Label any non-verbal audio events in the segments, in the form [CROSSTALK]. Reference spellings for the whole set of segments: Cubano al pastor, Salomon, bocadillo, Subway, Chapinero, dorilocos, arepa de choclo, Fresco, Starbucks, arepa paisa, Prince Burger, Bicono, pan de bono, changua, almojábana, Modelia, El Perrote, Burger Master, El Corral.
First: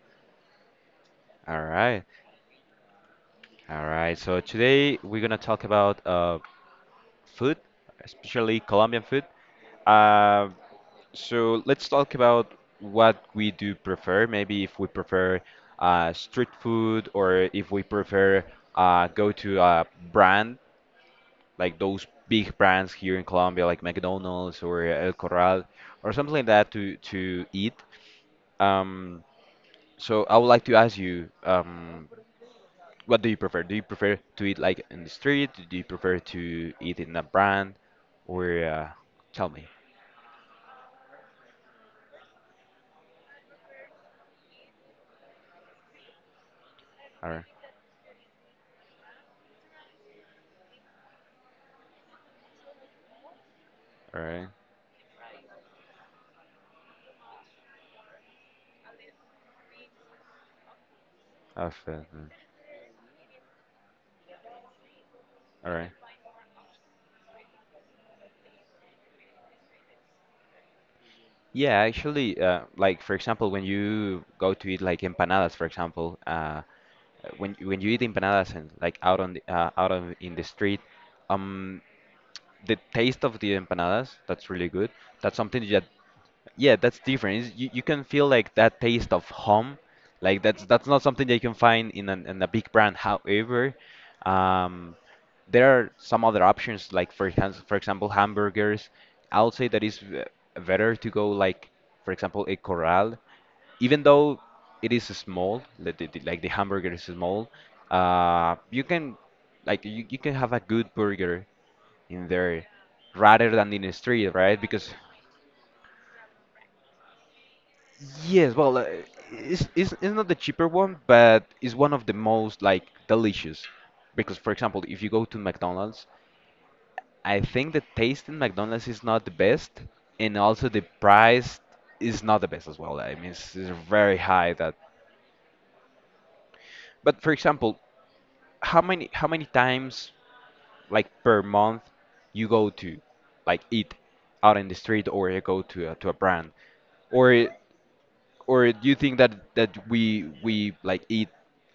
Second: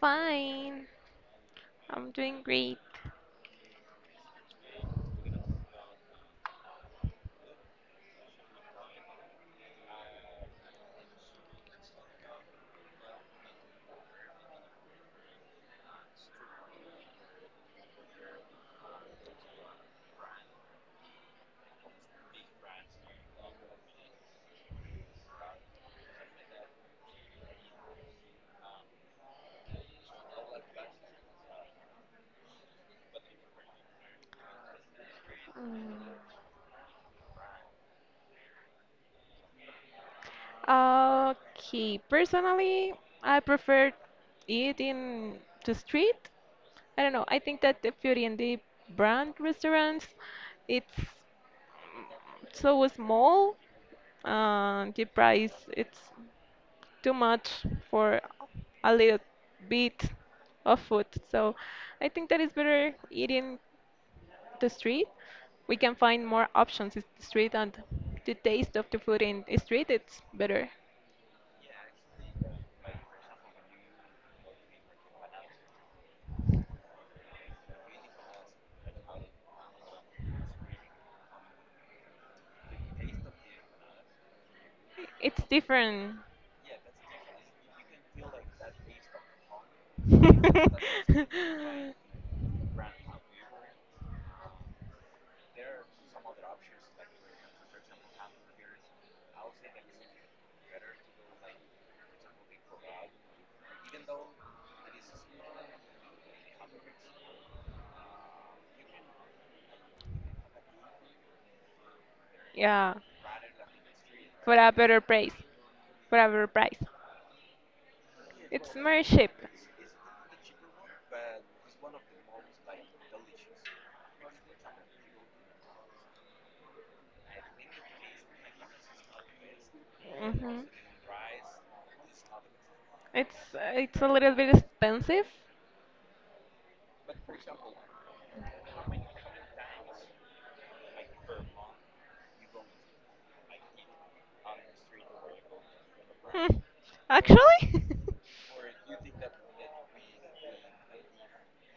fine. All right. I'm doing great. All right. So today we're gonna talk about food, especially Colombian food. Uh, so let's talk about what we do prefer. Maybe if we prefer street food or if we prefer go to a brand like those big brands here in Colombia, like McDonald's or El Corral or something like that to eat. Um, so I would like to ask you, what do you prefer? Do you prefer to eat like in the street? Do you prefer to eat in a brand? Or tell me. Okay, personally, I prefer eat in the street. I don't know. All I right. think that the Beauty and the brand restaurants, it's so small. All right. The price, it's too much for a little bit of food. So All I think that it's better eating the street, we right. can find more options in the street, and the taste of the food in the street it's better. Yeah, actually, like for example, when you go to eat like empanadas, for example, when you eat empanadas and like out on out on in the street, um, the taste of the empanadas that's really good. That's It's something that different. Yeah, that's different. You, you can feel like that taste of home. Like that's not something that you can find [LAUGHS] in a big brand. However, um, there are some other options like for example, for example, hamburgers. I would say that it's better to go like for example a Corral, even though it is small, like like the hamburger is small. You can you can have a good burger in there Yeah, rather than in the street, for right? a Because better price. For a better price. yes, It's well, more cheap. It's not the cheaper one, but it's one of the most like delicious. Because, for example, if you go to McDonald's, I think the taste in McDonald's is not the best, and Hmm. also the price is not the best as well. I mean, It's it's it's a very little high bit that. expensive. But for example, how many times like per month you go to like eat out in the street or you go to to a brand Hmm. or Actually, [LAUGHS] Or do you think that we like eat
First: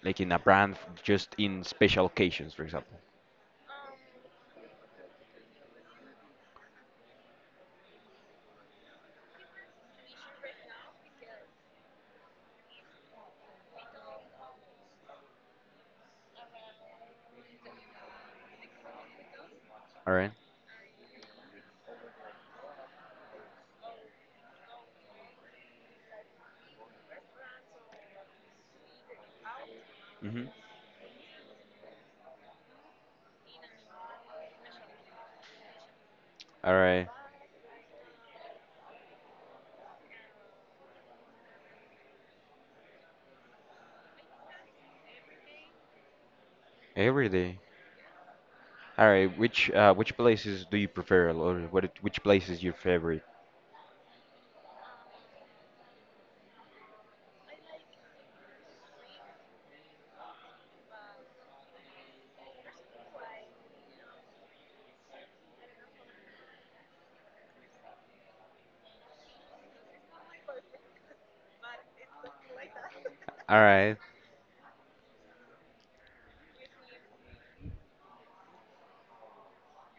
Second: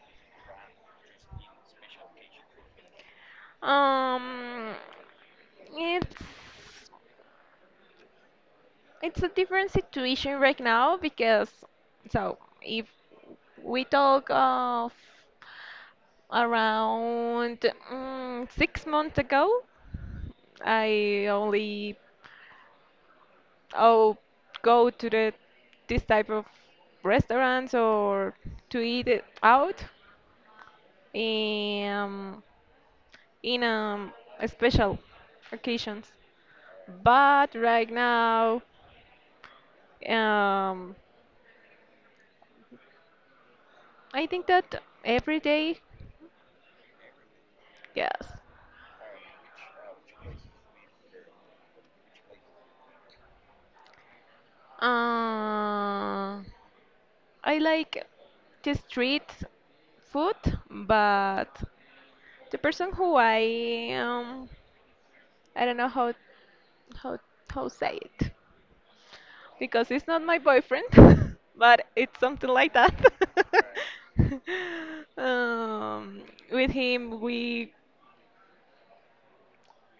like in a brand just in special occasions, for example? um, it's it's a different situation right now because so if we talk of around 6 months ago, All right. I only oh go to the this type of restaurants or to eat it out, Mm-hmm. um, in special occasions, All right. but right now, um, I think that every day. Every day. Yes. All right. Which places do you prefer, or what? Which place is your favorite? uh, I like the street food, but the person who I don't know how how say it, because it's not my boyfriend, [LAUGHS] but it's something like that. All right. [LAUGHS] um, with him, we,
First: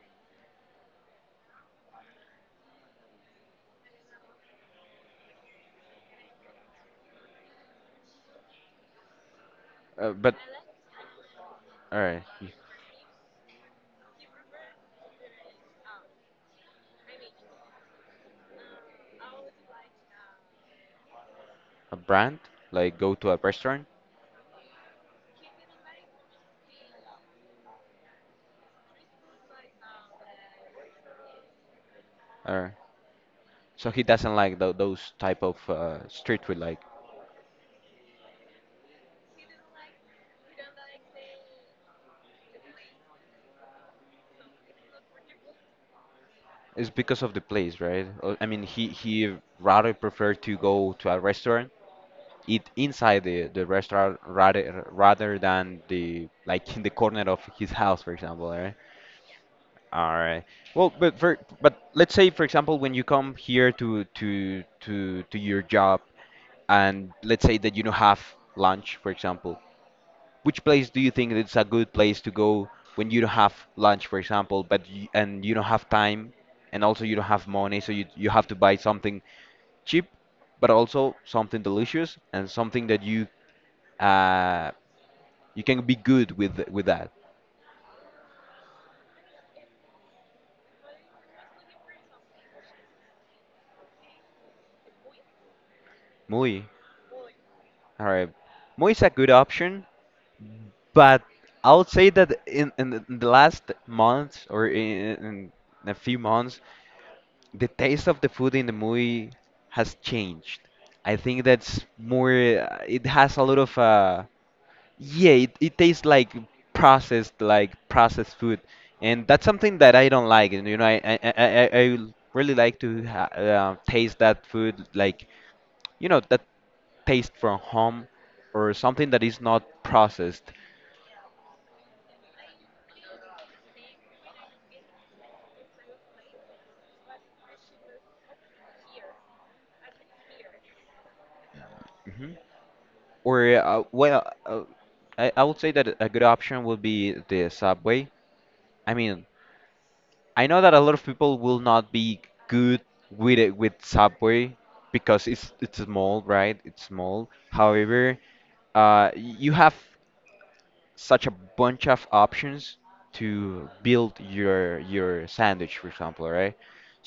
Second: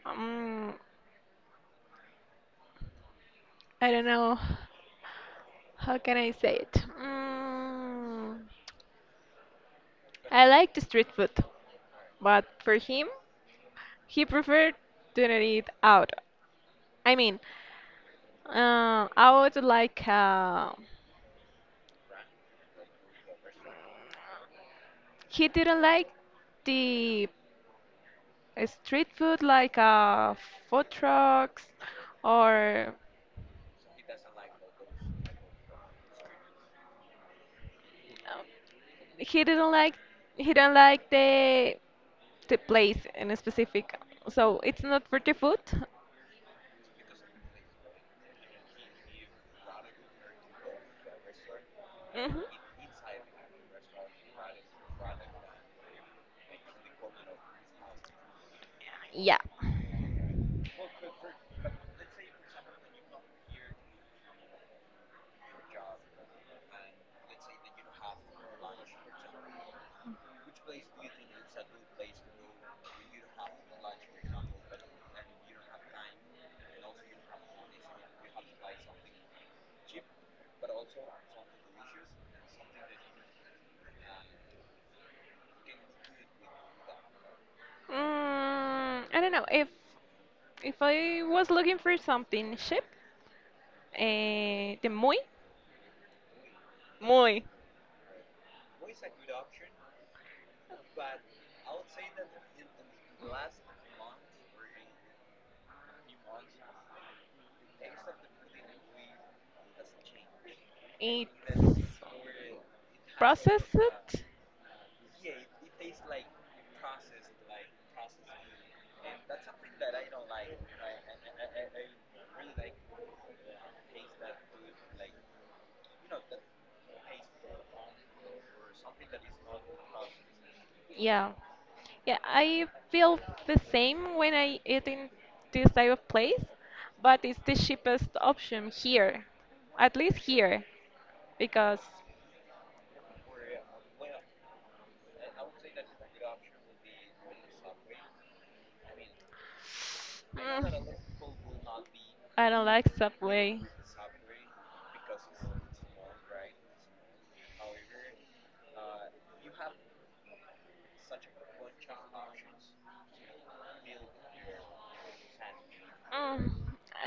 um, I don't know, how can I say it? Mm. But I like the street food, all right. but for him, he preferred doing eat out. I mean, out like, A brand like go to a restaurant. he didn't like the, street food like, food trucks, All right. or So he doesn't like those type of street food. Like Um, he didn't like, he didn't like the the place in specific. So it's not for the food. it's because of the place, right? Or I mean, he rather prefer to go to a restaurant Hmm. eat inside the restaurant rather than the like in the corner of his house, for example, right? Yeah. All right. Well, but for but let's say for example when you come here to your job and let's say that you don't have lunch, for example, which place do you think it's a good place to go when you don't have lunch, for example, but you don't have time and also you don't have money, so you have to buy something cheap, but also something delicious and something that you uh you can be good with that. I don't know. If I was looking for something cheap, the muy Muy. muy All right. Muy is a good option, but I would say that in the last months or in a few months, the taste of the food in the muy has changed. I think that's it's more. It has a lot of processed. Yeah. It tastes like processed food, and that's something that I don't like. And I really like to ha taste that food like that taste from home or something that is not processed. Yeah. Yeah, I feel the same when I eat in this type of place, but it's the cheapest option here, at least here, because hmm Or, well, I would say that a good option would be the Subway. I mean, I know that a mm, lot of people will not be I don't good like with it Subway. with Subway because it's small, right? It's small. However, you have such a bunch of options to build your sandwich, for example, Mm, right?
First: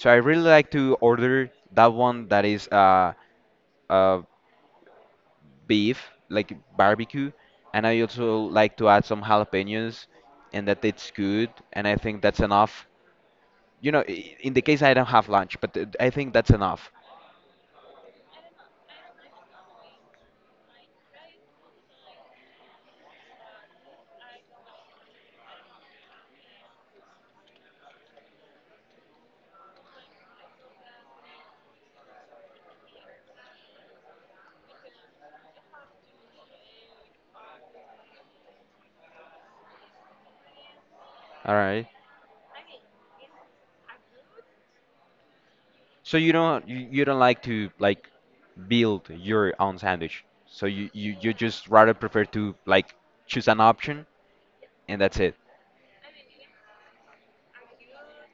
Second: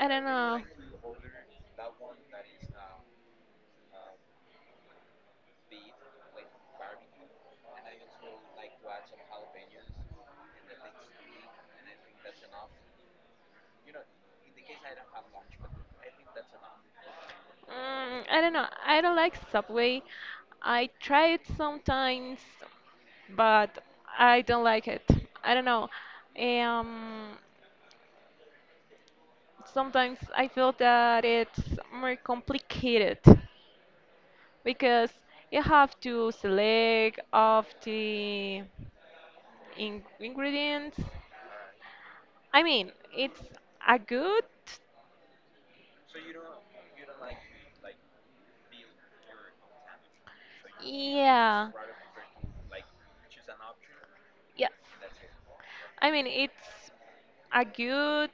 I I don't really know. like to order that one that is uh beef, like barbecue, and I also like to add some jalapenos, and that it's good, and I think that's enough. You know, in the case I don't have lunch, but I think that's enough. I don't know. I don't like Subway. I try it sometimes, but I don't like it. I don't know. Um, Sometimes I feel that it's more complicated because you have to select of the in ingredients. All right. I mean, it's a good. So you don't like to like build your own sandwich. So you just Yeah. rather prefer to like choose an option Yeah. and that's it. I mean, it's a good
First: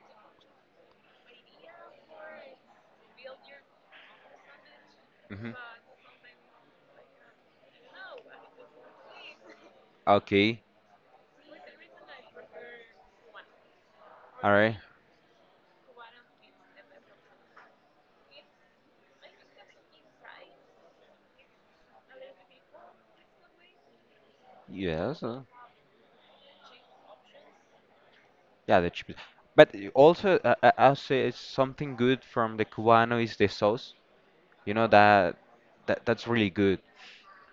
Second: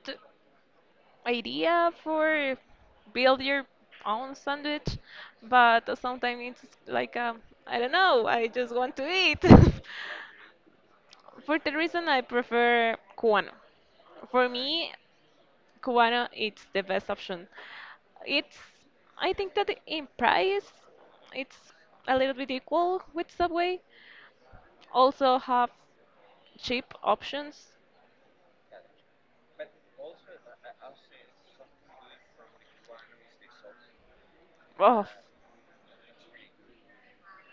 idea for build your own sandwich, hmm but sometimes it's like I don't know, I just want to eat. [LAUGHS] Okay, For the reason I prefer Cubano. For all right. me, Cubano, it's the best option. It's, I think that in price, it's a little bit equal with Subway. Yes, Also have cheap options. yeah, the chip. But also, I'll say it's something good from the Cubano is the sauce. You know Oh, that that's really good.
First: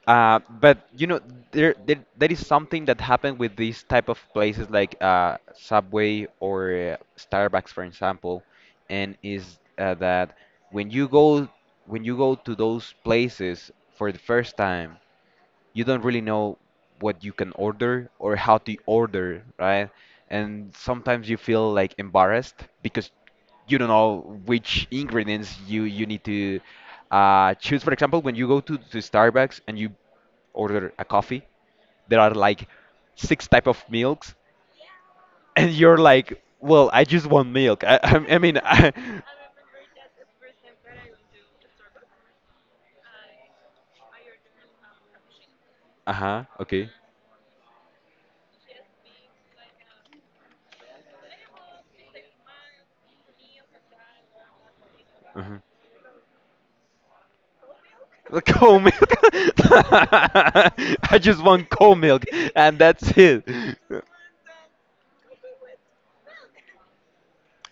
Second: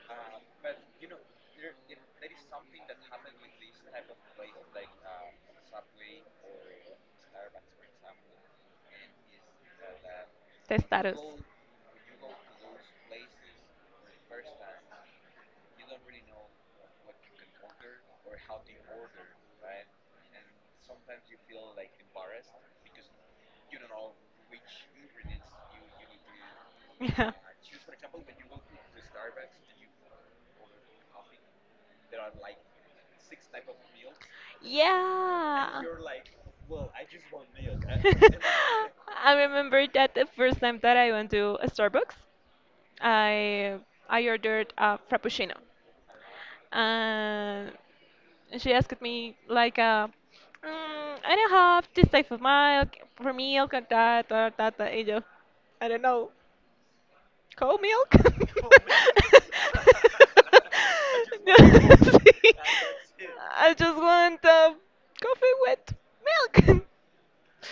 But you know there that is something that happened with these type of places like Subway or Starbucks, for example, and is that when you testados. go when you go to those places for the first time you don't really know what you can order or how to order, right? And sometimes you feel like embarrassed because you don't know which ingredients you need to Yeah. Choose. For example, when you go to Starbucks and you order a coffee, there are like six type of milks, [LAUGHS] and Yeah. you're [LAUGHS] like, well, I just want milk. [LAUGHS] I remember that the first time that I went to a Starbucks, I I ordered a frappuccino, uh huh. Okay. and she asked me like, I don't have this type of milk for milk and that or that. That. And yo, Uh-huh. I don't know, cow milk. The cold milk. Sí. [LAUGHS] I just [LAUGHS] want cold milk, and that's it. [LAUGHS] I just want, coffee with milk.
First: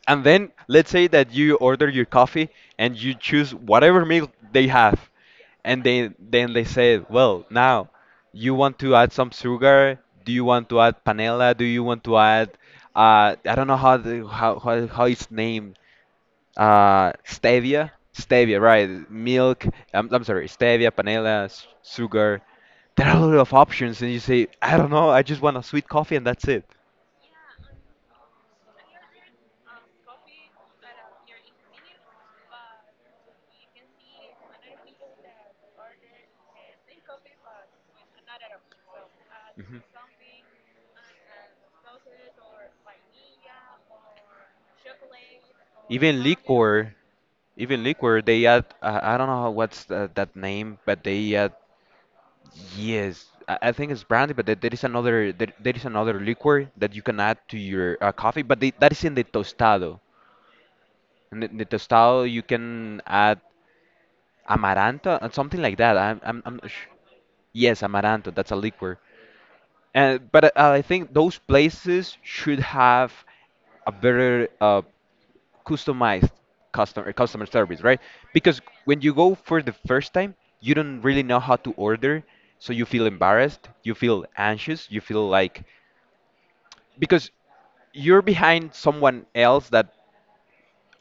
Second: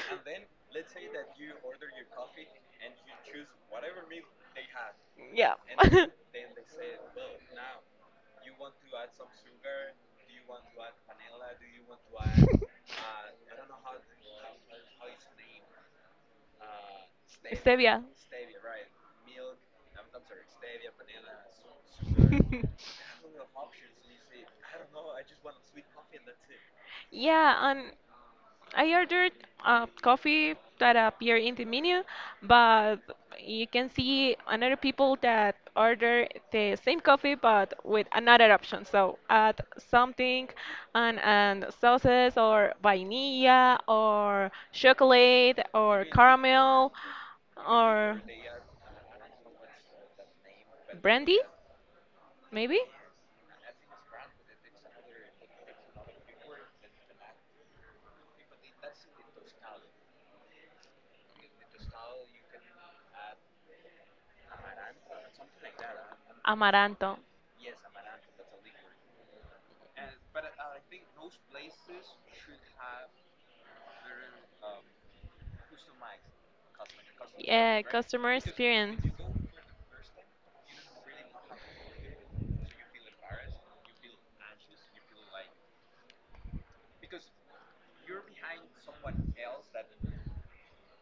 And then let's say that you order your coffee and you choose whatever milk they have, [LAUGHS] Yeah. and [LAUGHS] then they say, well, now you want to add some sugar? Do you want to add panela? Do you want to add I don't know how how it's named. Stevia, Stevia. stevia, right? Milk. I'm sorry, stevia, panela, sugar. [LAUGHS] There are a lot of options, and you say, I don't know, I just want a sweet coffee, and that's it. Yeah, and I ordered, coffee that appear in the menu, but you can see another people that order the same coffee but with another option. So add Mhm. something, and sauces or vanilla or chocolate or Even caramel, liquor. Even or liquor, they add, I don't know that name, but they brandy add, maybe. yes, I think it's brandy, but there is another there is another liquor that you can add to your coffee, but they, that is in the tostado. In the tostado, you can add amaranto and something like that. I'm not sh Amaranto. Yes, amaranto, that's a liquor. And but I think those places should have a better customized customer service, Yeah, right? customer Because experience. when you go for the first time, you don't really know how to order, so you feel embarrassed, you feel anxious, you feel like because you're behind someone else that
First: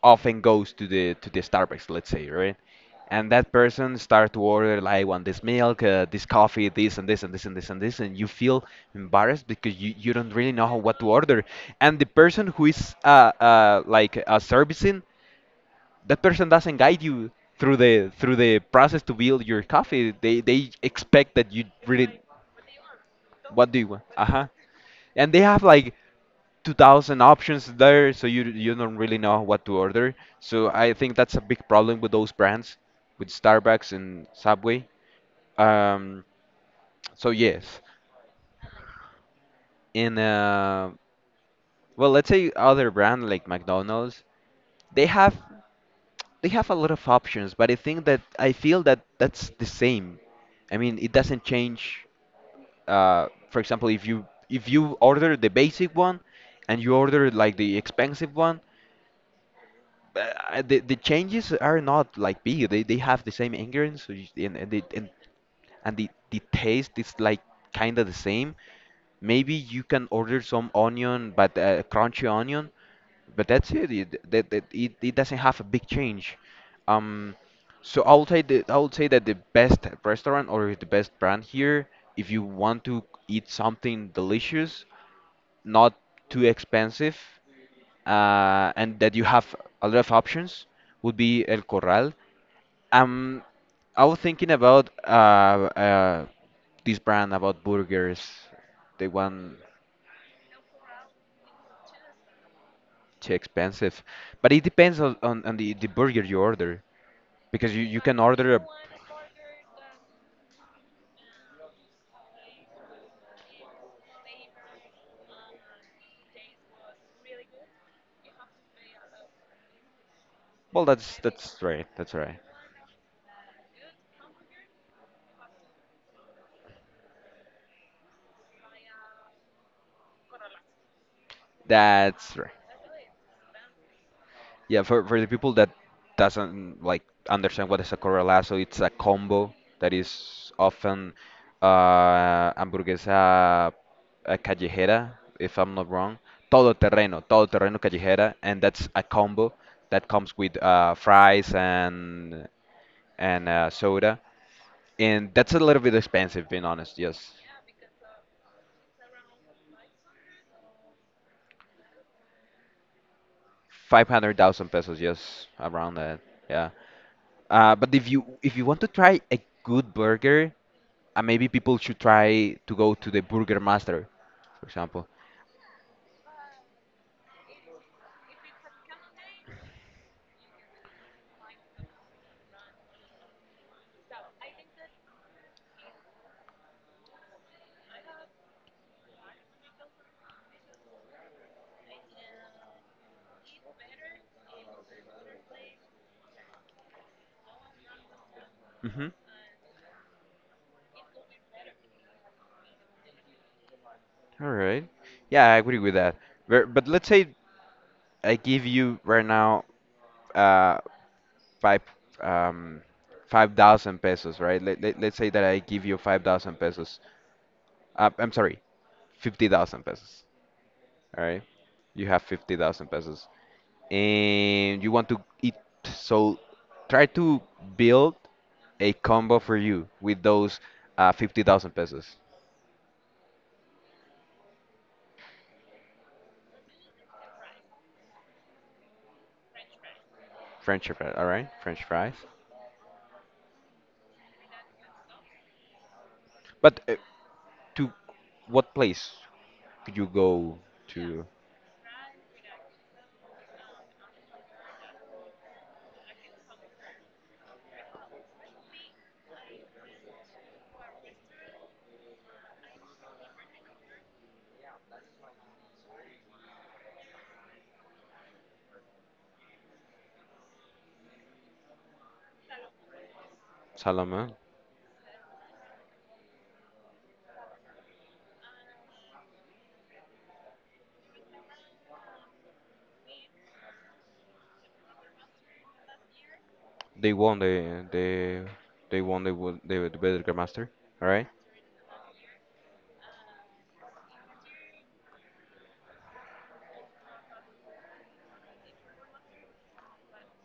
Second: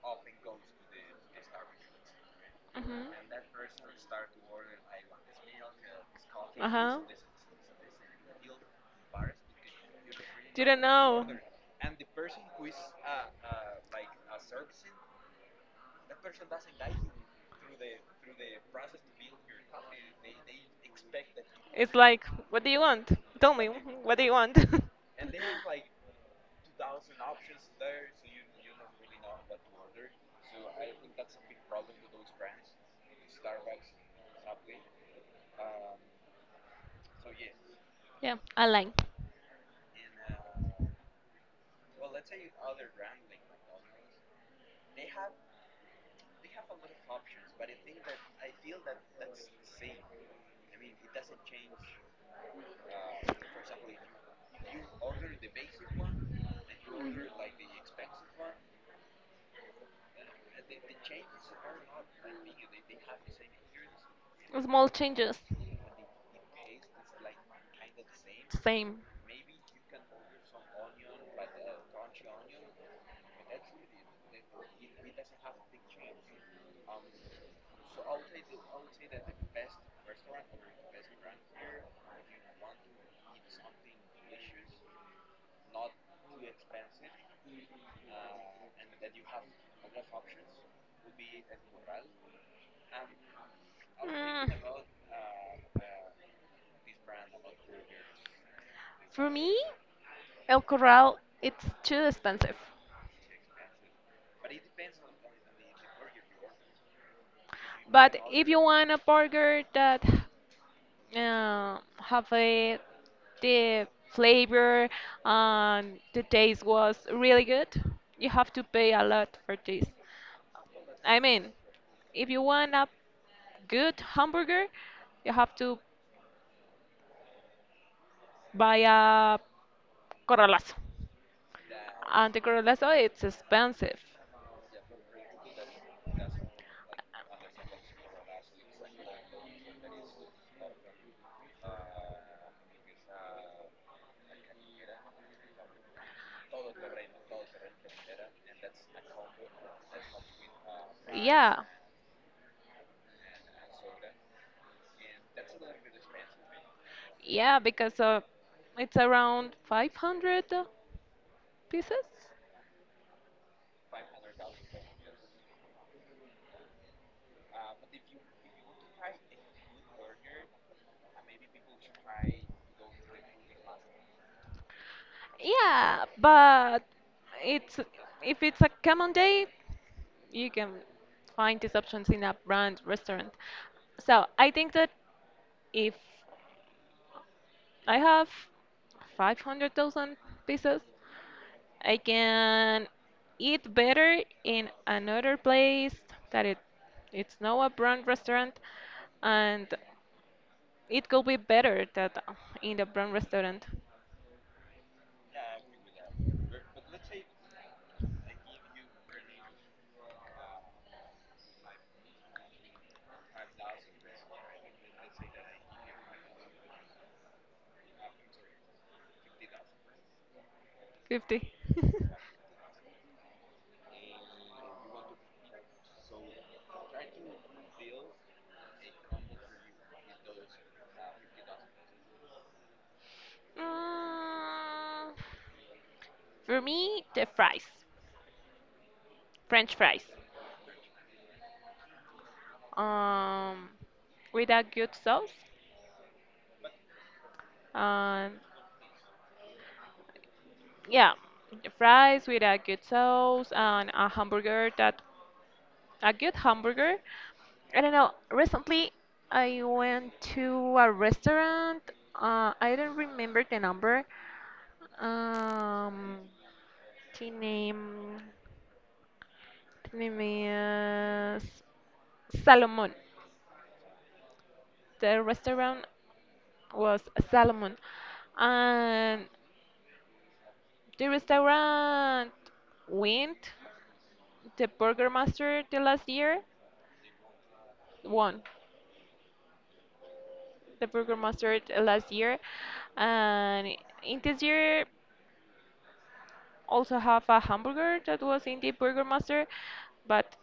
often goes to the Starbucks, let's say, right? Mhm. And that person start to order like I want this milk, this coffee, Uh huh. This, and you feel embarrassed because you don't really know Didn't what to know. order. And the person who is servicing that person doesn't guide you through the process to build your coffee. They expect that you It's really like, what do you want? Tell me, what do you want? what do Uh you huh. want? And [LAUGHS] they have like 2,000 options there, so you don't really know what to order. So I think that's a big problem with those brands, with Starbucks and Subway. Um, so yes, Yeah, I like. in uh, let's say other brand like McDonald's, they have. they have a lot of options, but I feel that that's the same. I mean, it doesn't change. For example, if you order the basic one and you order like the expensive one, the changes are not like big. They have the same ingredients so Small changes. and the taste is like kind of the same. Same. Maybe you can order some onion, but crunchy onion, but that's it. It doesn't have a big change. Um, so I would say that the best restaurant or the best brand here, if you want to eat something delicious, not too expensive and that you have a lot of options would be El Corral. Um, I was Mm. thinking about uh, this brand about burgers, the For one me, El Corral, it's too expensive. too expensive, but it depends on the burger you order because you But can if order you a want a burger that, have the flavor and the taste was really good, you have to pay a lot for this. well, I mean, if you want a good hamburger, you have to buy a corralazo. And that's the right. corralazo, it's expensive. Yeah, for the people that doesn't like understand what is a correa lazo, it's a combo that is often hamburguesa callejera, if I'm not wrong, todo terreno callejera, and that's a combo that comes with fries Yeah. And soda, and that's a little bit expensive, being honest. Yes, Yeah, because, it's around 500 pieces. 500,000 pesos, yes, around that. Yeah. But if you want to try a good burger, and maybe people should try to go to the Burger Master, for example. Yeah, but it's, if it's a common day, you can find these options in a brand restaurant. So I think that if I have 500,000 pieces, I can eat better in another place that it's not a brand restaurant, Mm-hmm. and it could be better that in the brown restaurant. All right. Yeah, I agree with that. But let's say I give you right now uh five um 5,000 pesos, right? Let's say that I give you 5,000 pesos. I'm sorry, 50,000 pesos. All right. 50. You [LAUGHS] have 50,000 pesos, and you want to eat. So try to build a combo for you with those 50,000 pesos. Mm, for me, the fries, French fries, French fries. All right, French fries. um, with a good sauce, But to and what place could you go yeah, to? the fries with a good sauce and a hamburger that, a good hamburger. I don't know. Recently, I went to a restaurant. I don't remember the number. Um, the name is Salomon. Salomon? The restaurant was Salomon, and the restaurant went. The Burger Master the last year They won the won. the they won the Burger Master. The All Burger right. Master the last year, and in this year also have a hamburger that was in the Burger Master, but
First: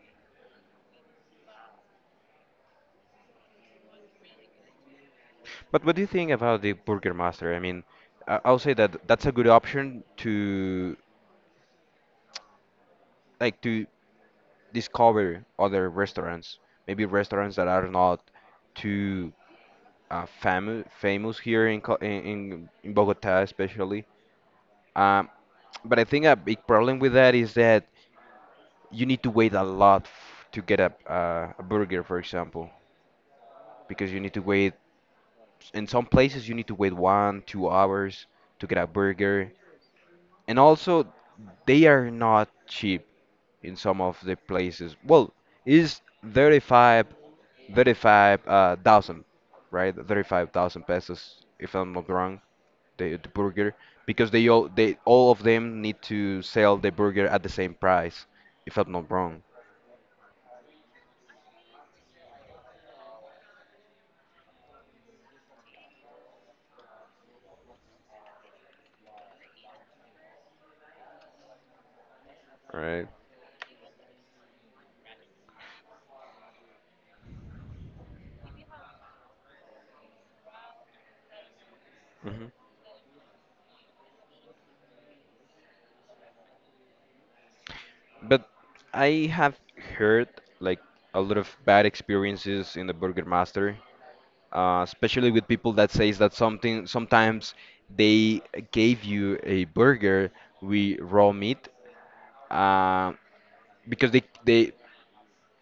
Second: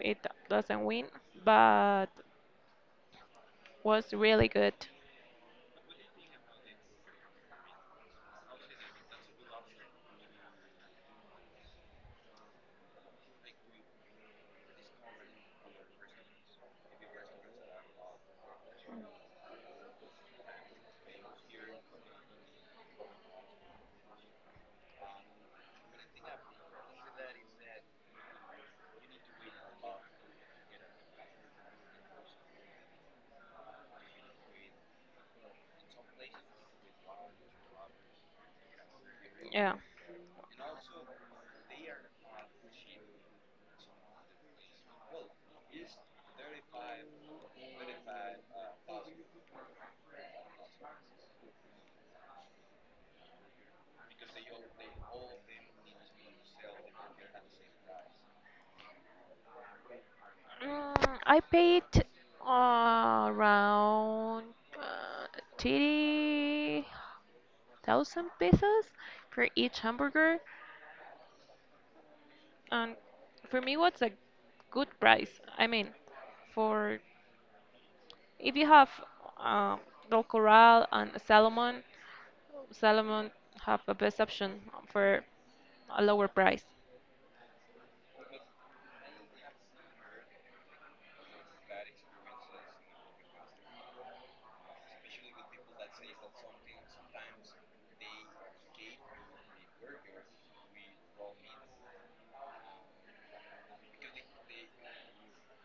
it doesn't win. But was really good. But what do you think about the Burger Master? I mean, I'll say that that's a good option to, like, to discover other restaurants, maybe restaurants that are not too famous here in in Bogota especially. Um, but I think a big problem with that is that you need to wait a lot to get a burger, for example, because you need to wait. In some places, you need to wait one, 2 hours to get a burger, Yeah. and also they are not cheap in some of the places. Well, is 35, thirty-five thousand, right? 35,000 pesos, if I'm not wrong, the burger, because they all of them need to sell the burger at the same price, if I'm not wrong, I paid, around, 30,000 pesos for each hamburger. And right? for me, what's a good price? I mean, for if you have, um, El Corral and Salomon, Salomon have a best option for a lower price. But I have heard, like, a lot of bad experiences in the Burger Master, especially with people that says that something, sometimes they gave you a burger with raw meat, uh, because they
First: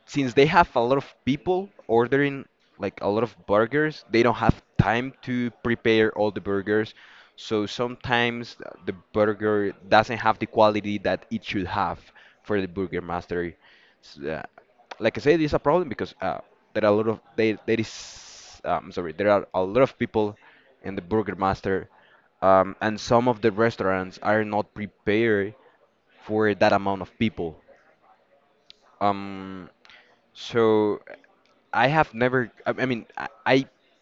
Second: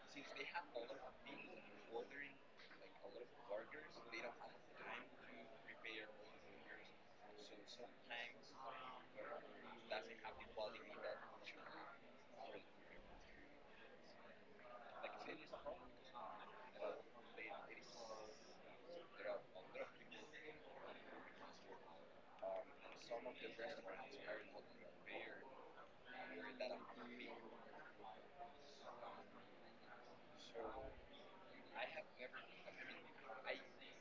since they have a lot of people ordering, like, a lot of burgers, they don't have time to prepare all the burgers. So sometimes the burger doesn't have the quality that it should have for the Burger Master. S- uh, like I said, it's a problem because there are a lot of there, there is, sorry, there are a lot of people in the Burger Master, and some of the restaurants are not prepared for that amount of people. Um, so I have never. I mean, I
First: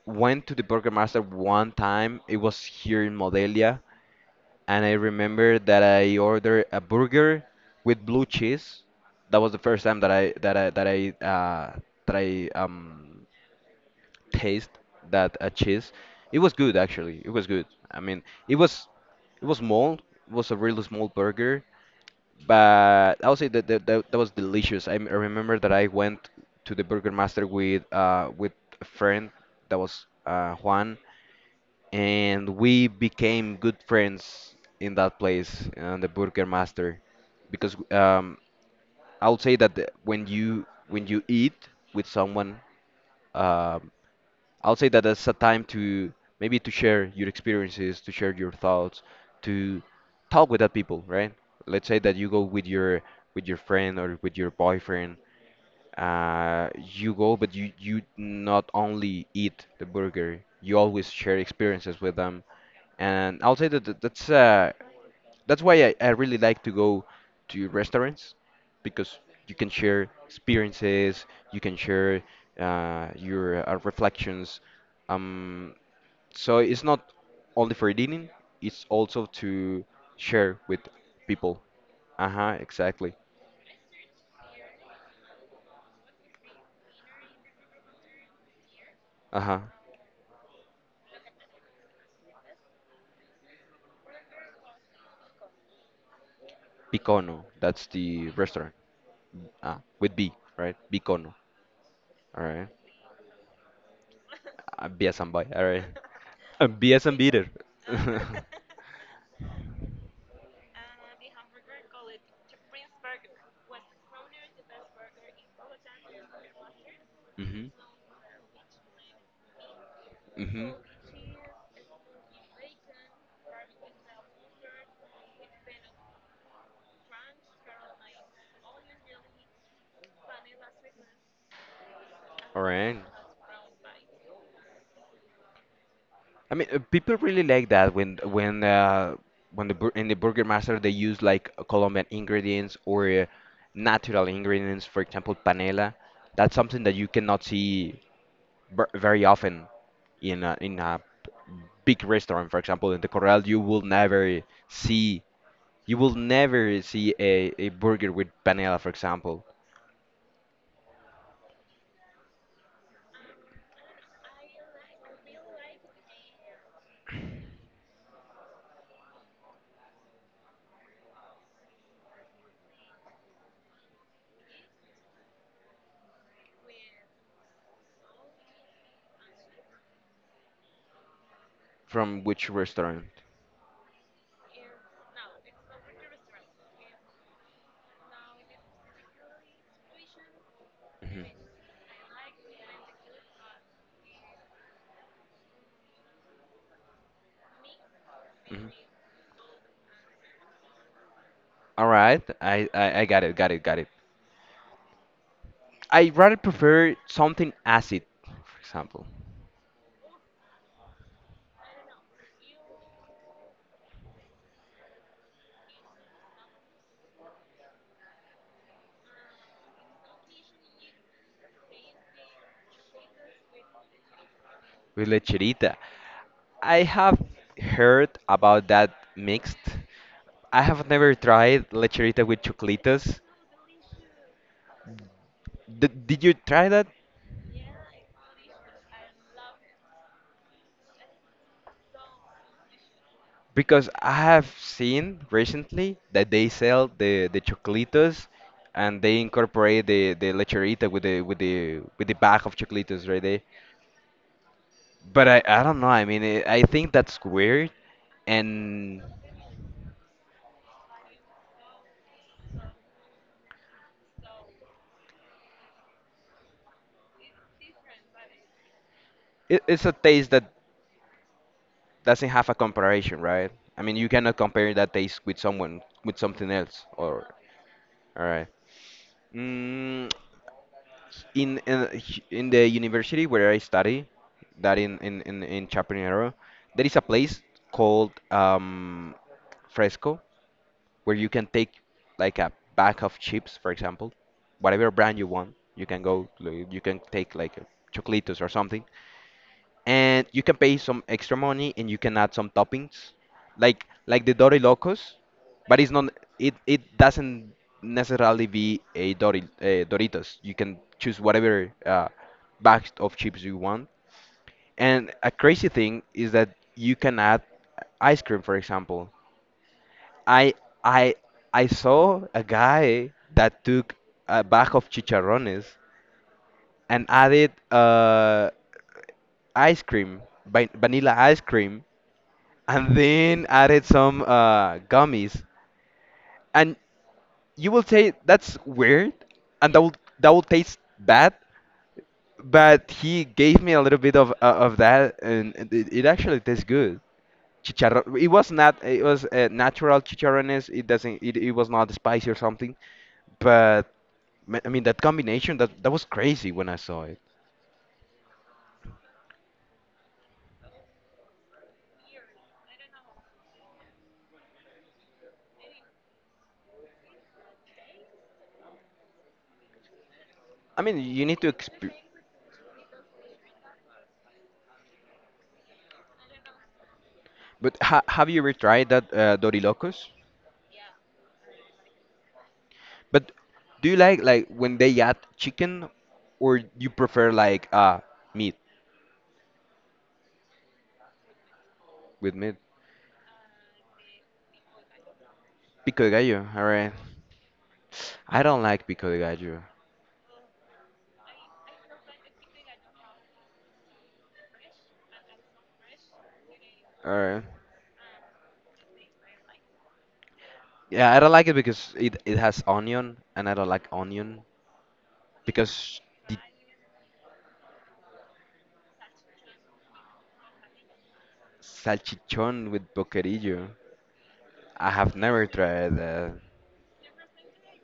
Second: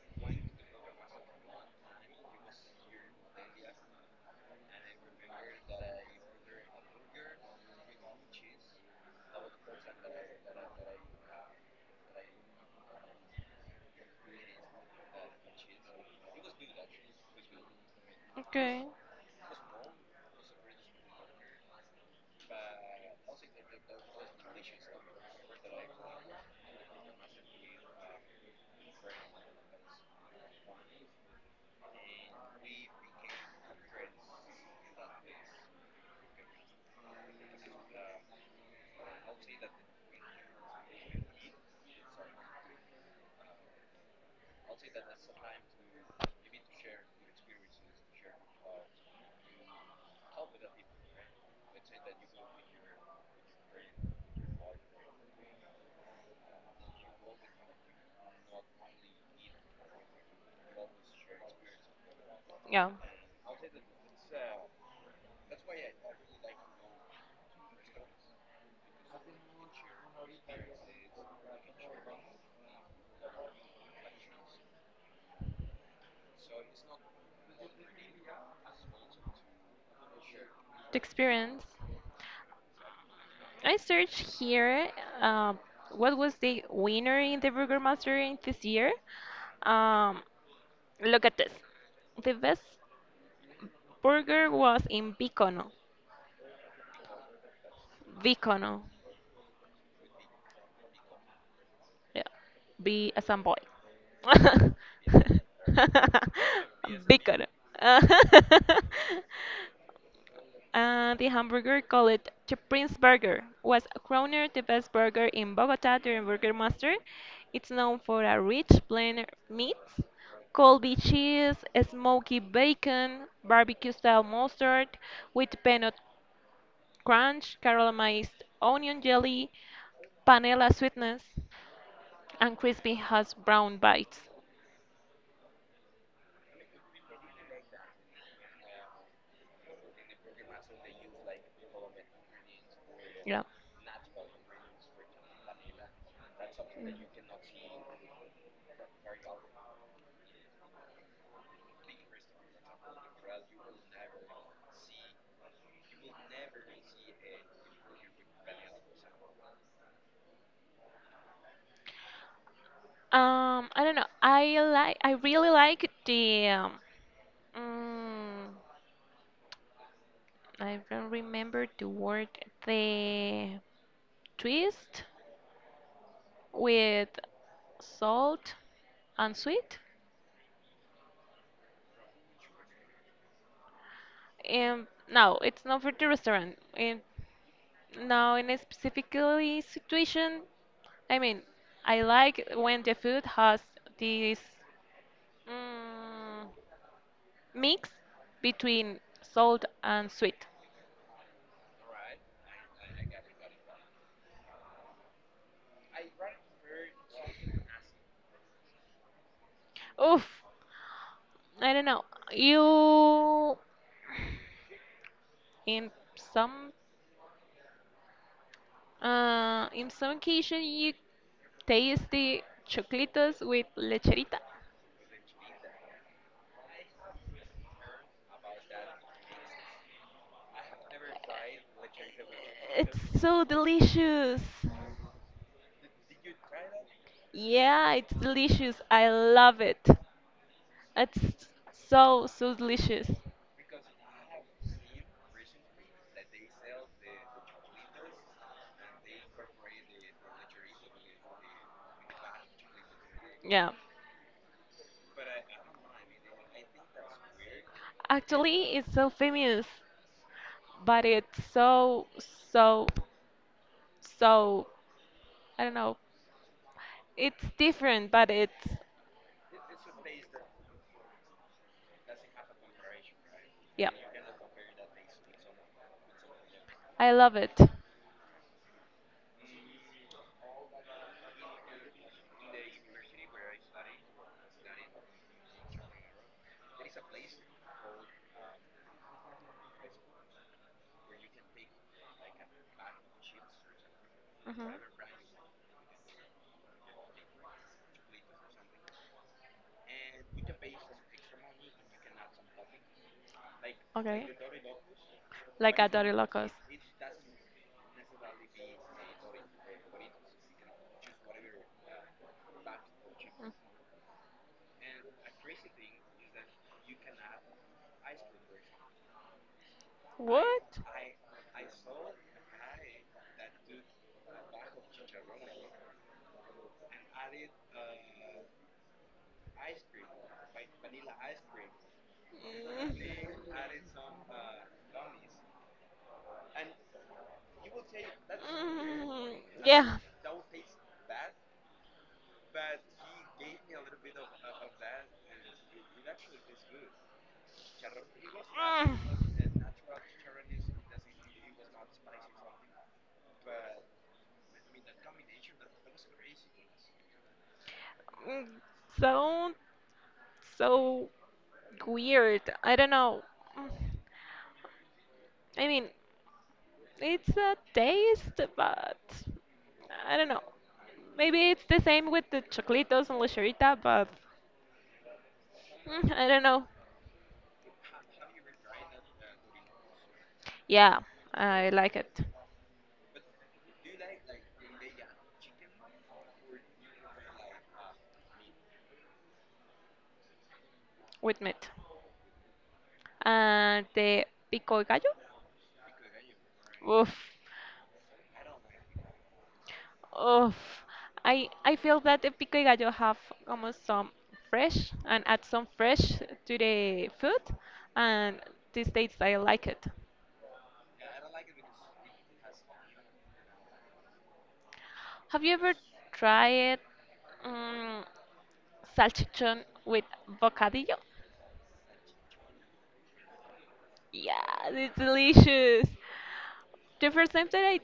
went to the Burger Master one time. It was here in Modelia, and I remember that I ordered a burger with blue cheese. That was the first time that I that I um taste that cheese. It was good, actually. It was good. I mean, it Okay. was it was small. It was a really small burger, but I would say that that was delicious. I remember that I went to the Burger Master with a friend that was Juan, and we became good friends in that place on the Burger Master, because I would say that, when you eat with someone. um I'll say that that's a time to, maybe, to share your experiences, to share your thoughts, to talk with that people, right? Let's say that you go with your friend or with your boyfriend. You go, but you not only eat the burger, you always share experiences with them. Yeah. And I'll say that that's why I really like to go to restaurants, because you can share experiences, you can share your reflections. Um, so it's not only for eating, it's also to share with The people. experience. Uh-huh, exactly. I searched here, um, what was the winner in the Burgermaster in this year. Uh-huh. Um, Look at this. The best burger was in Bicono. Bicono, that's the Bicono. restaurant. Ah, with B, right? Bicono. Yeah. All right. B as in boy. [LAUGHS] Biasambay, all right. [LAUGHS] Bicono. Biasambiter. [LAUGHS] Mm-hmm. And the hamburger called the Prince Burger was crowned the best burger in Bogota during Burger Master. It's known for a rich blend of meats, Mm-hmm. [LAUGHS] Colby cheese, smoky bacon, barbecue style mustard with peanut crunch, caramelized onion jelly, panela sweetness, and All crispy right. hash brown bites. I mean, people really like that when in the Burger Master they use, like, Colombian ingredients, or Yeah. natural ingredients, for example, panela. That's something that you cannot see very often in a, big restaurant. For example, in the Corral, you will never see a, burger with panela, for example. I don't know. I like. I really like the. Mm, I don't remember the word. The twist with salt and sweet. From which restaurant? No, it's not for the restaurant. And now in a specifically situation, I Mhm. mean, I like when the food has this, mm, mix Mhm. between salt and sweet. All right, I got it, got it, got it. I rather prefer something acid, for example, Oof, I don't know. You in some, in some occasion, you taste the choclitos with lecherita. with lecherita. I have heard about that mixed. I have never tried lecherita with It's choclitas. so delicious. D did you try that? Yeah, it's delicious. I love it. It's so so delicious. Because I have seen recently that they sell the choclitos and they incorporate the lecherita with the bag of choclitos right there. Yeah. But I don't know. I mean, I think that's weird, Actually, it's and so famous, but it's so, so, so, I don't know. It's different, but it's, it's a taste that doesn't have a comparison, right? I yeah, mean, you cannot compare that taste with someone, with something else. I Or love it. all right. Mm, in the university where I study, that in Chapinero, there is a place called Fresco, where you can take, like, a bag of chips, for example, Hmm. whatever brand you want. You can go, like, you can take like chocolitos or something, and you can pay some extra money and you can add some toppings, like Okay. the dory locos. Like But a it's not Dory Locos. it it doesn't necessarily be a dory doritos. You can choose whatever box of chips you want, and a crazy thing is that you can add ice cream, for example. i What? i i saw a guy that took a bag of chicharrones and added ice cream, vanilla ice cream, and Mm, then added some gummies. And you will say that's weird, and that will yeah. Taste bad. But he gave me a little bit of, of that, and it actually tastes good. Chicharrón. It was not. It was natural chicharrones. It doesn't. It was not spicy or something. But I mean that combination. That was crazy when I saw it. Mm, mm, Sound so weird. I don't know. Mm, I mean, it's a taste, but I don't know. I mean you need Maybe to it's the exp. same with the choclitos and lecherita, but, I don't know. But ha have you ever tried that dorilocos? Yeah, I like it But do you like, when they add chicken, or you prefer, like, meat? with meat. With meat? And the pico de gallo? Pico de gallo. All right. Oof. I don't like pico de gallo. Oof. I feel that the pico de gallo have almost some fresh and add some fresh to the All food, right. and this tastes I like it. Yeah, I don't like it because it has onion, and I don't like onion. Have you ever Because tried, um, salchichon with bocadillo? salchichon with boquerillo. Yeah, I it's have never delicious. tried that. The first time that I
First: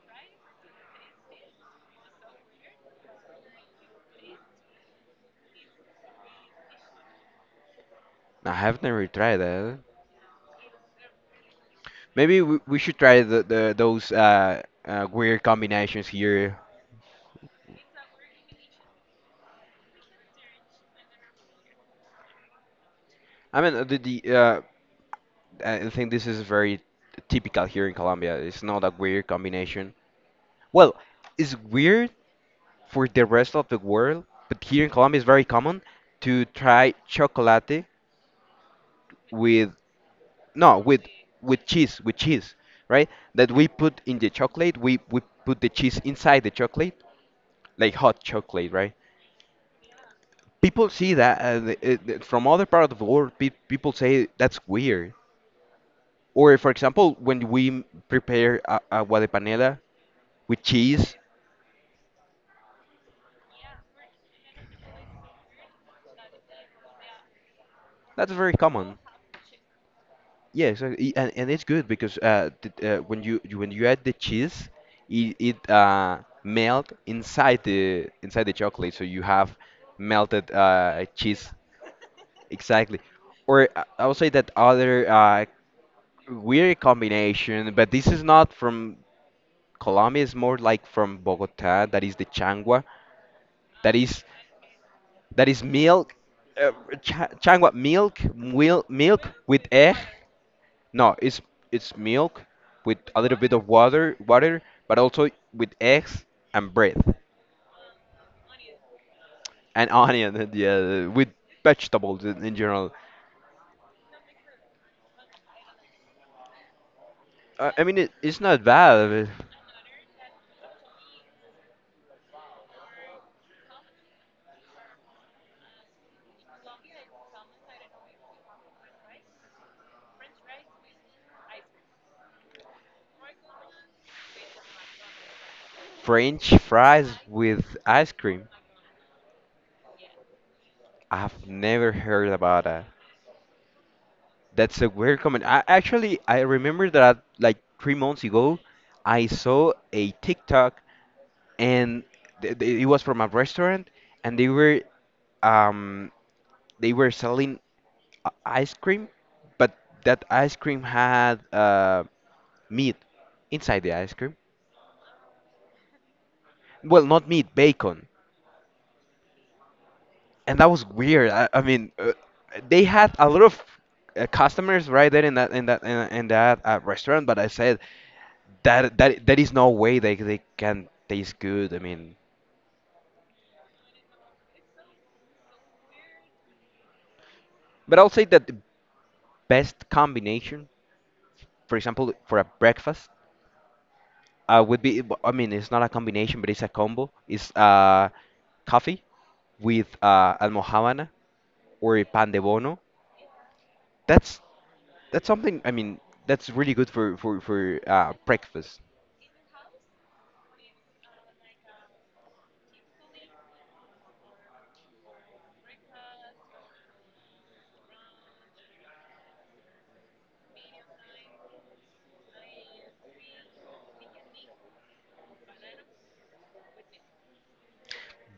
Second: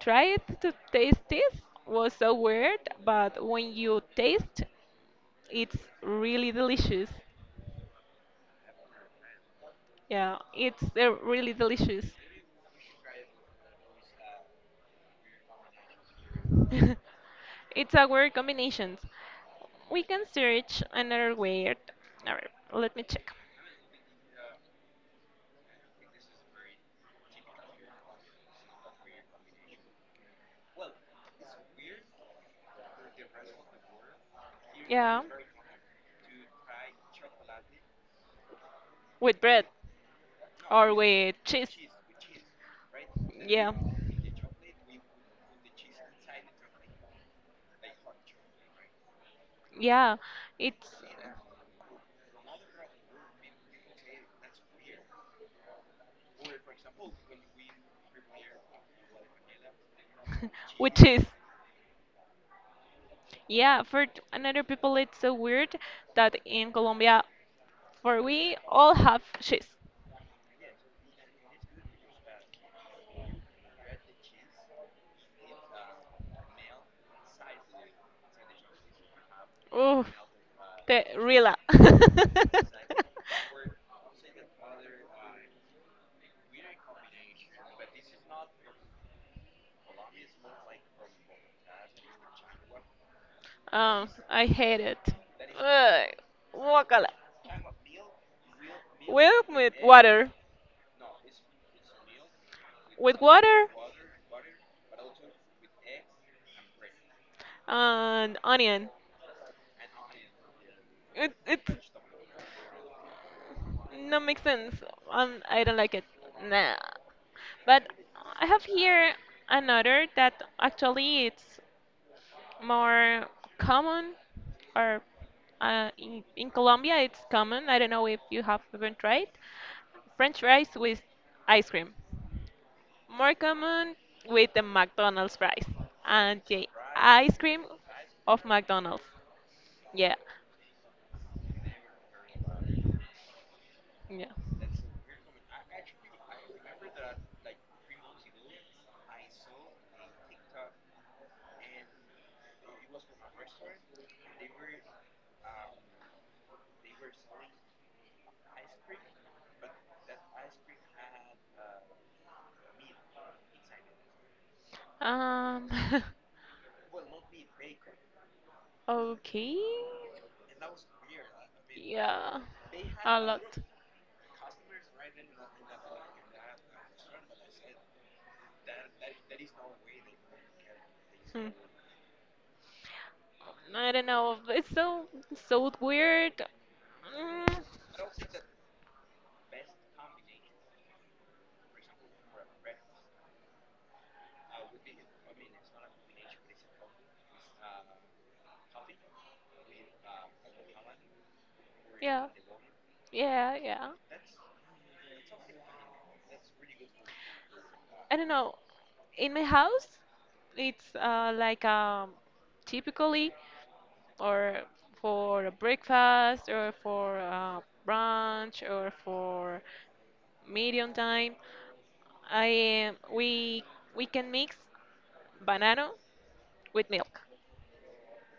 tried to taste this was so weird, but when you taste, it's really delicious. I have never tried that. Yeah, it's, really delicious. Maybe we should try the, those weird combinations here. [LAUGHS] It's a weird combination. We can search another weird. All right, let me check. I mean, the I think this is very typical here in Colombia. It's not a weird combination. Well, it's weird for the rest of the world, but here in Colombia Yeah, it's very common to try chocolate with bread with, no, or with with with cheese. cheese, right? That we Yeah, put in the chocolate, we put the cheese inside the chocolate, like hot chocolate, right? yeah, it People see that from other part of the world, pe people say that's weird. Or, for example, when we prepare a, guadapanela with which cheese. is, [LAUGHS] yeah, for another people it's so weird that in Colombia for That's very we all common. have cheese. Yeah, exactly. And it's good because, when you add the cheese, it melt inside the chocolate, so you have Oof. melted The cheese. Rila. [LAUGHS] Exactly. Or, I would say that other weird combination, but this is not from Colombia. It's more like from Bogota. That is the changua. That Oh, is I hate it. that is Ugh, milk, uh, guacala. changua milk, Milk with with egg. water. No, it's milk with a With little bit of water water, but also with eggs and bread and onion. and [LAUGHS] onion and, yeah, with It vegetables in general. no makes sense. I don't like it. Nah. I, But I mean, it's I have not here bad. another that actually it's more common, or, in Colombia it's common. I don't know if you have even tried French fries with ice cream. More common with the McDonald's fries and French the fries ice cream with ice of cream. McDonald's. Yeah, I've never heard about that. yeah. That's a weird comment. I, actually, I remember that, like, 3 months ago, I saw a TikTok, and th th it was from a restaurant, and um they were selling ice cream, but that ice cream had meat inside the ice cream. Um, Well, not meat, bacon, [LAUGHS] okay. and that was weird. I mean, Yeah, they had a a lot. lot of customers right there in that restaurant, but I said that there is no way they can taste Hmm. good. I mean, I don't know. It's so so weird. Mm. but I'll say that the best combination, for example, for a breakfast, would be. I mean, it's not a combination, but it's a combo. It's coffee with almojábana or a Yeah, pan de bono. yeah, yeah. That's that's something. I mean, that's really good for I don't know. breakfast. In my house, it's, like, typically, or for a breakfast or for, brunch or for medium time. I we can mix banana with milk.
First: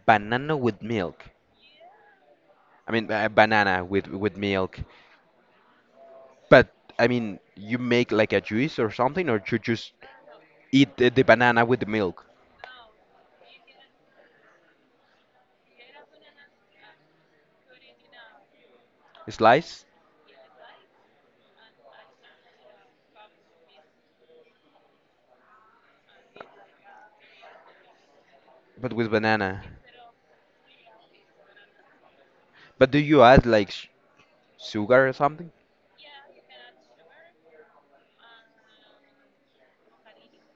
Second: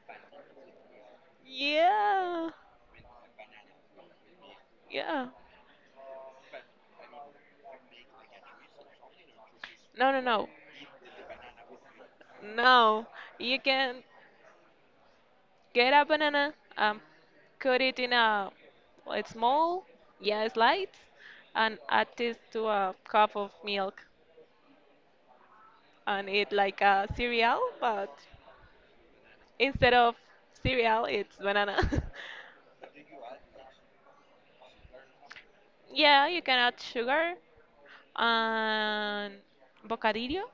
Banana with milk. Yeah, I mean, banana with milk. yeah. But I mean, you make, like, a juice or something, or you just No, no, no, eat the, banana with the milk no. You can get a banana and cut it in a small, slice, yeah, slice, and add this to a cup of milk and eat like a cereal, but but with banana. instead of cereal, it's banana. But do you add, like, sugar or something? [LAUGHS] Yeah, you can add sugar and bocadillo.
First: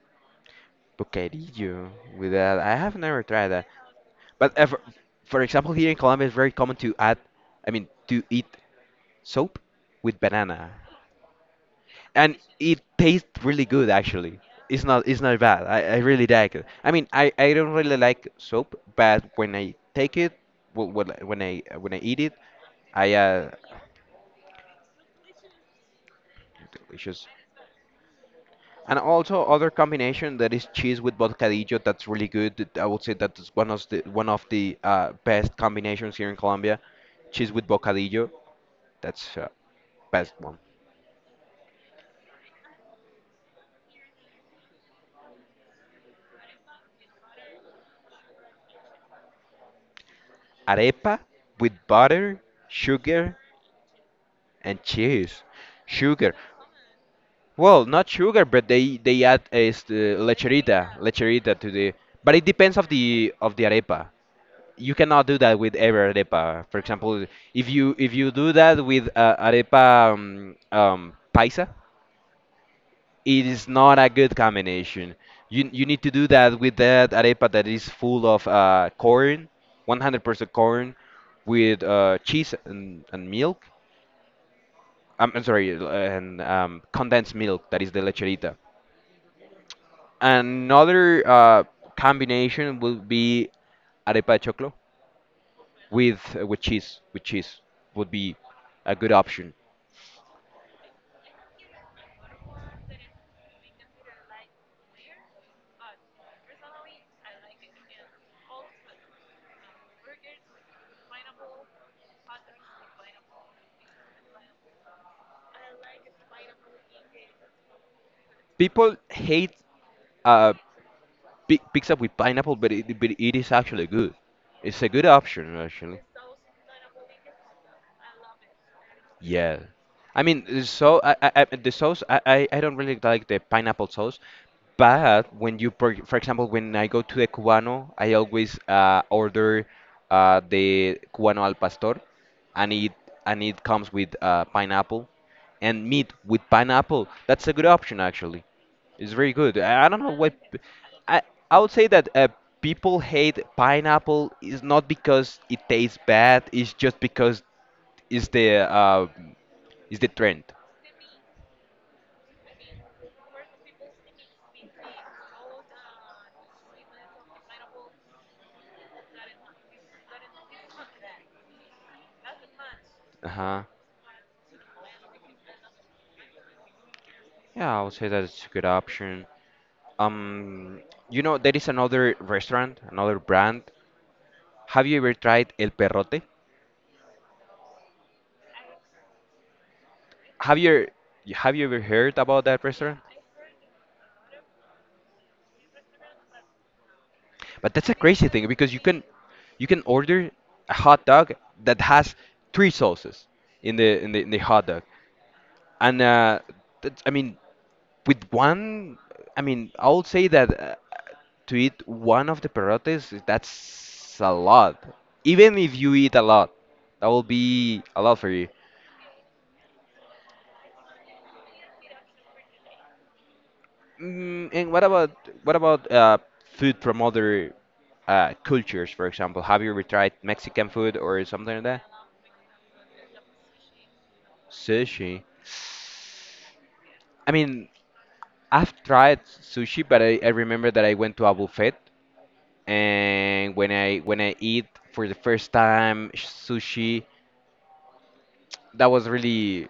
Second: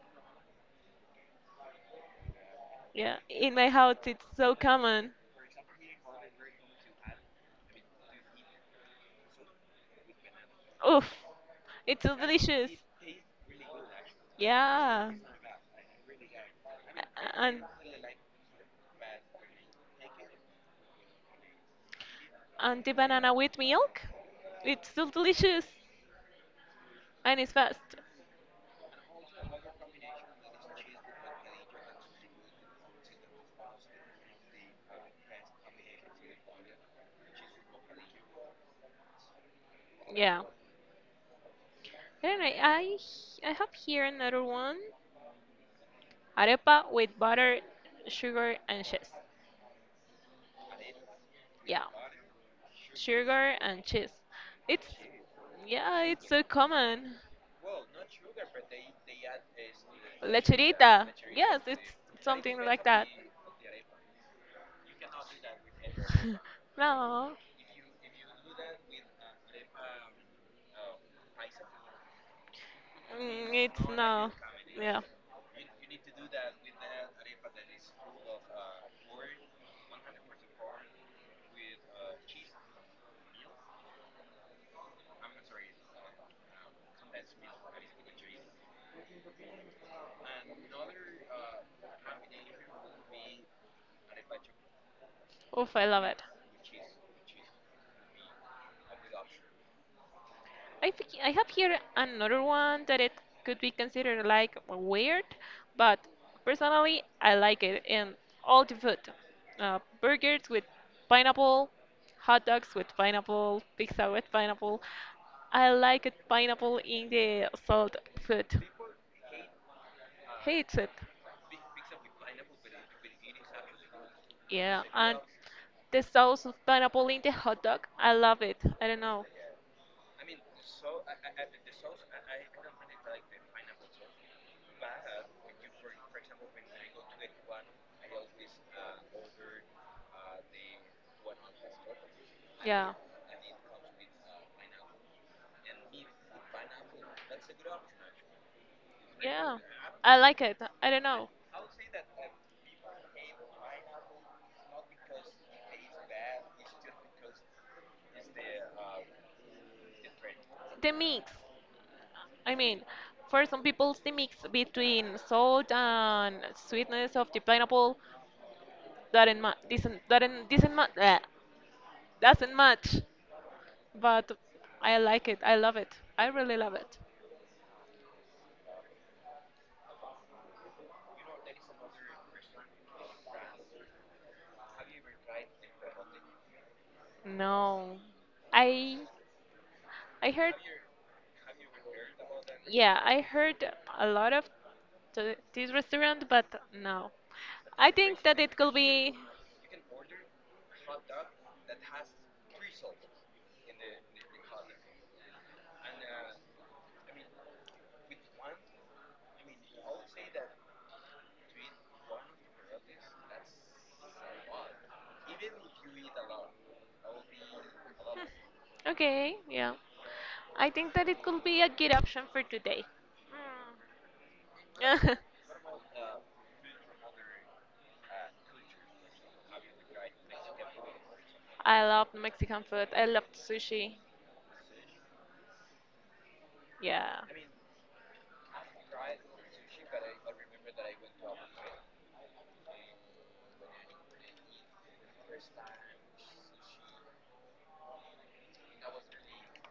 Bocadillo with that. I have Yeah, never tried in that. my house it's so But common. for example, here in Colombia, it's very common to add. I mean, to eat soap with banana. Oof, it's so And delicious. it tastes really good, actually. It's not Yeah. it's not bad. I really like it. I mean, I And don't really like soap, but when I take it, when I eat it, and the I banana with milk, it's so delicious delicious. and it's fast. And also other combination that is cheese with bocadillo. That's really good. I would say that's one of the best combinations here in Colombia. Cheese with bocadillo. That's best Yeah. one. Anyway, I have here another one. Arepa with butter, sugar and cheese. Arepa with Yeah. butter, sugar, Sugar and cheese. and It's cheese. Yeah, it's Sugar. so common. Well, not sugar, but they add is the lecherita, Lecherita. lecherita Yes, to it's the. But it something depends like of that. the arepa. You cannot do that with every arepa. [LAUGHS] For example, No, if you do that with arepa paisa, it mm, is it's not a no. good Yeah. combination. You need to do that with that arepa that is full of corn, 100% corn, with cheese and milk. I'm sorry, and condensed milk. That is the lecherita. Another combination would be arepa de choclo Oof, I love it. With cheese. With cheese would be a good option. I think I have here another one that it could be considered like weird, but personally I like it in all the food. Burgers with pineapple, hot dogs with pineapple, pizza with pineapple. I like it pineapple in the salt food. People hate uh, Hates it. Picks up with pineapple, but but it is actually good. It's Yeah, a good and option actually. the sauce of pineapple in the hot dog. I love it. I don't know. Yeah, I mean, the sauce I don't really like the pineapple sauce, but for example when I go to the Cubano, I always order the Cubano al pastor, and it Yeah. and it comes with pineapple, and meat with pineapple. That's a good option actually. It's very good. Yeah. I don't know I why. like it. I don't I know. I would say that people hate pineapple is not because it tastes bad. It's just because it's the uh, it's the trend. The mix. I mean, for some people, the mix between salt and sweetness of the pineapple doesn't, ma- bleh, doesn't match. Uh huh. But I like it. I love it. I really love it. Yeah, I would say that it's a good option. Um, you know there is another restaurant, another brand. Have you ever tried El Perrote? No. I I heard, Have you have you ever heard about that restaurant? yeah, I heard a lot of to this restaurant, but no. But that's I a think crazy that thing it because could be. you can order a hot dog that has three sauces in the hot dog. And That's, I mean, with one, I mean, I would say that to eat one of the perotes, that's a lot. Even if you eat a lot, that will be a lot for you. Okay, yeah. I think that it could be a good option for today. Mm, and [LAUGHS] what about food from other cultures, for example? Have you ever tried Mexican food or something like I that? love Mexican food. I love sushi. Sushi. Yeah. I mean, I've tried sushi, but I remember that I went to a buffet and when I eat for the first time sushi, that was really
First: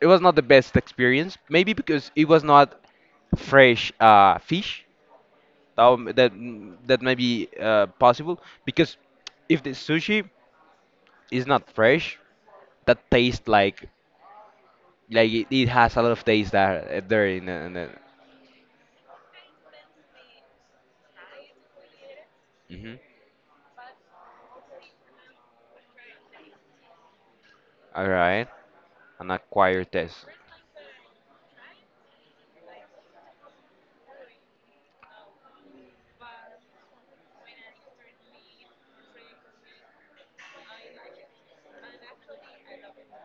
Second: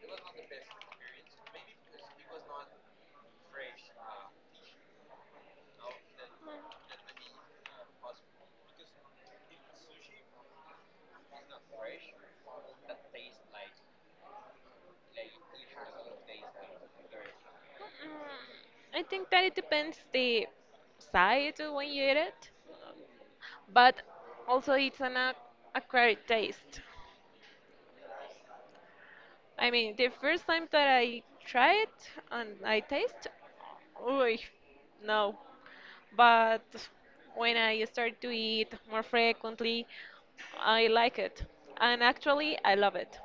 it was not the best experience. Maybe because it was not fresh fish. That may be possible because if the sushi is not fresh, that tastes like it has a lot of taste Mm, that there in the I think that it depends the side when you eat it, Mhm. but also it's an acquired taste. All right, an I acquired mean, the taste. first time that I try it and I taste, ooh, no. But when I start to eat more frequently, I like it. And actually, I love it.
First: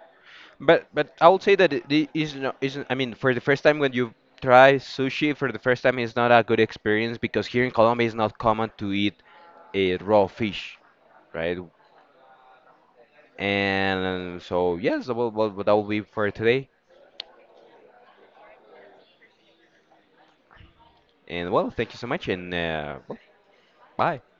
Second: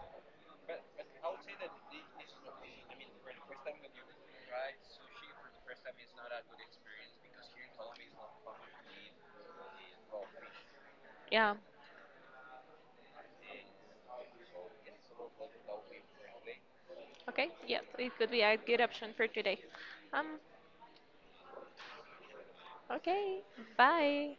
But I would say that it is not isn't. I mean, for the first time when you try sushi for the first time it's not a good experience because here in Colombia it's not common to eat a raw fish, Yeah. right? And so yes, well, that will be for today. Okay. Yes, it could be a good option for today. Um, And well, thank you so much and well, okay. bye. Bye.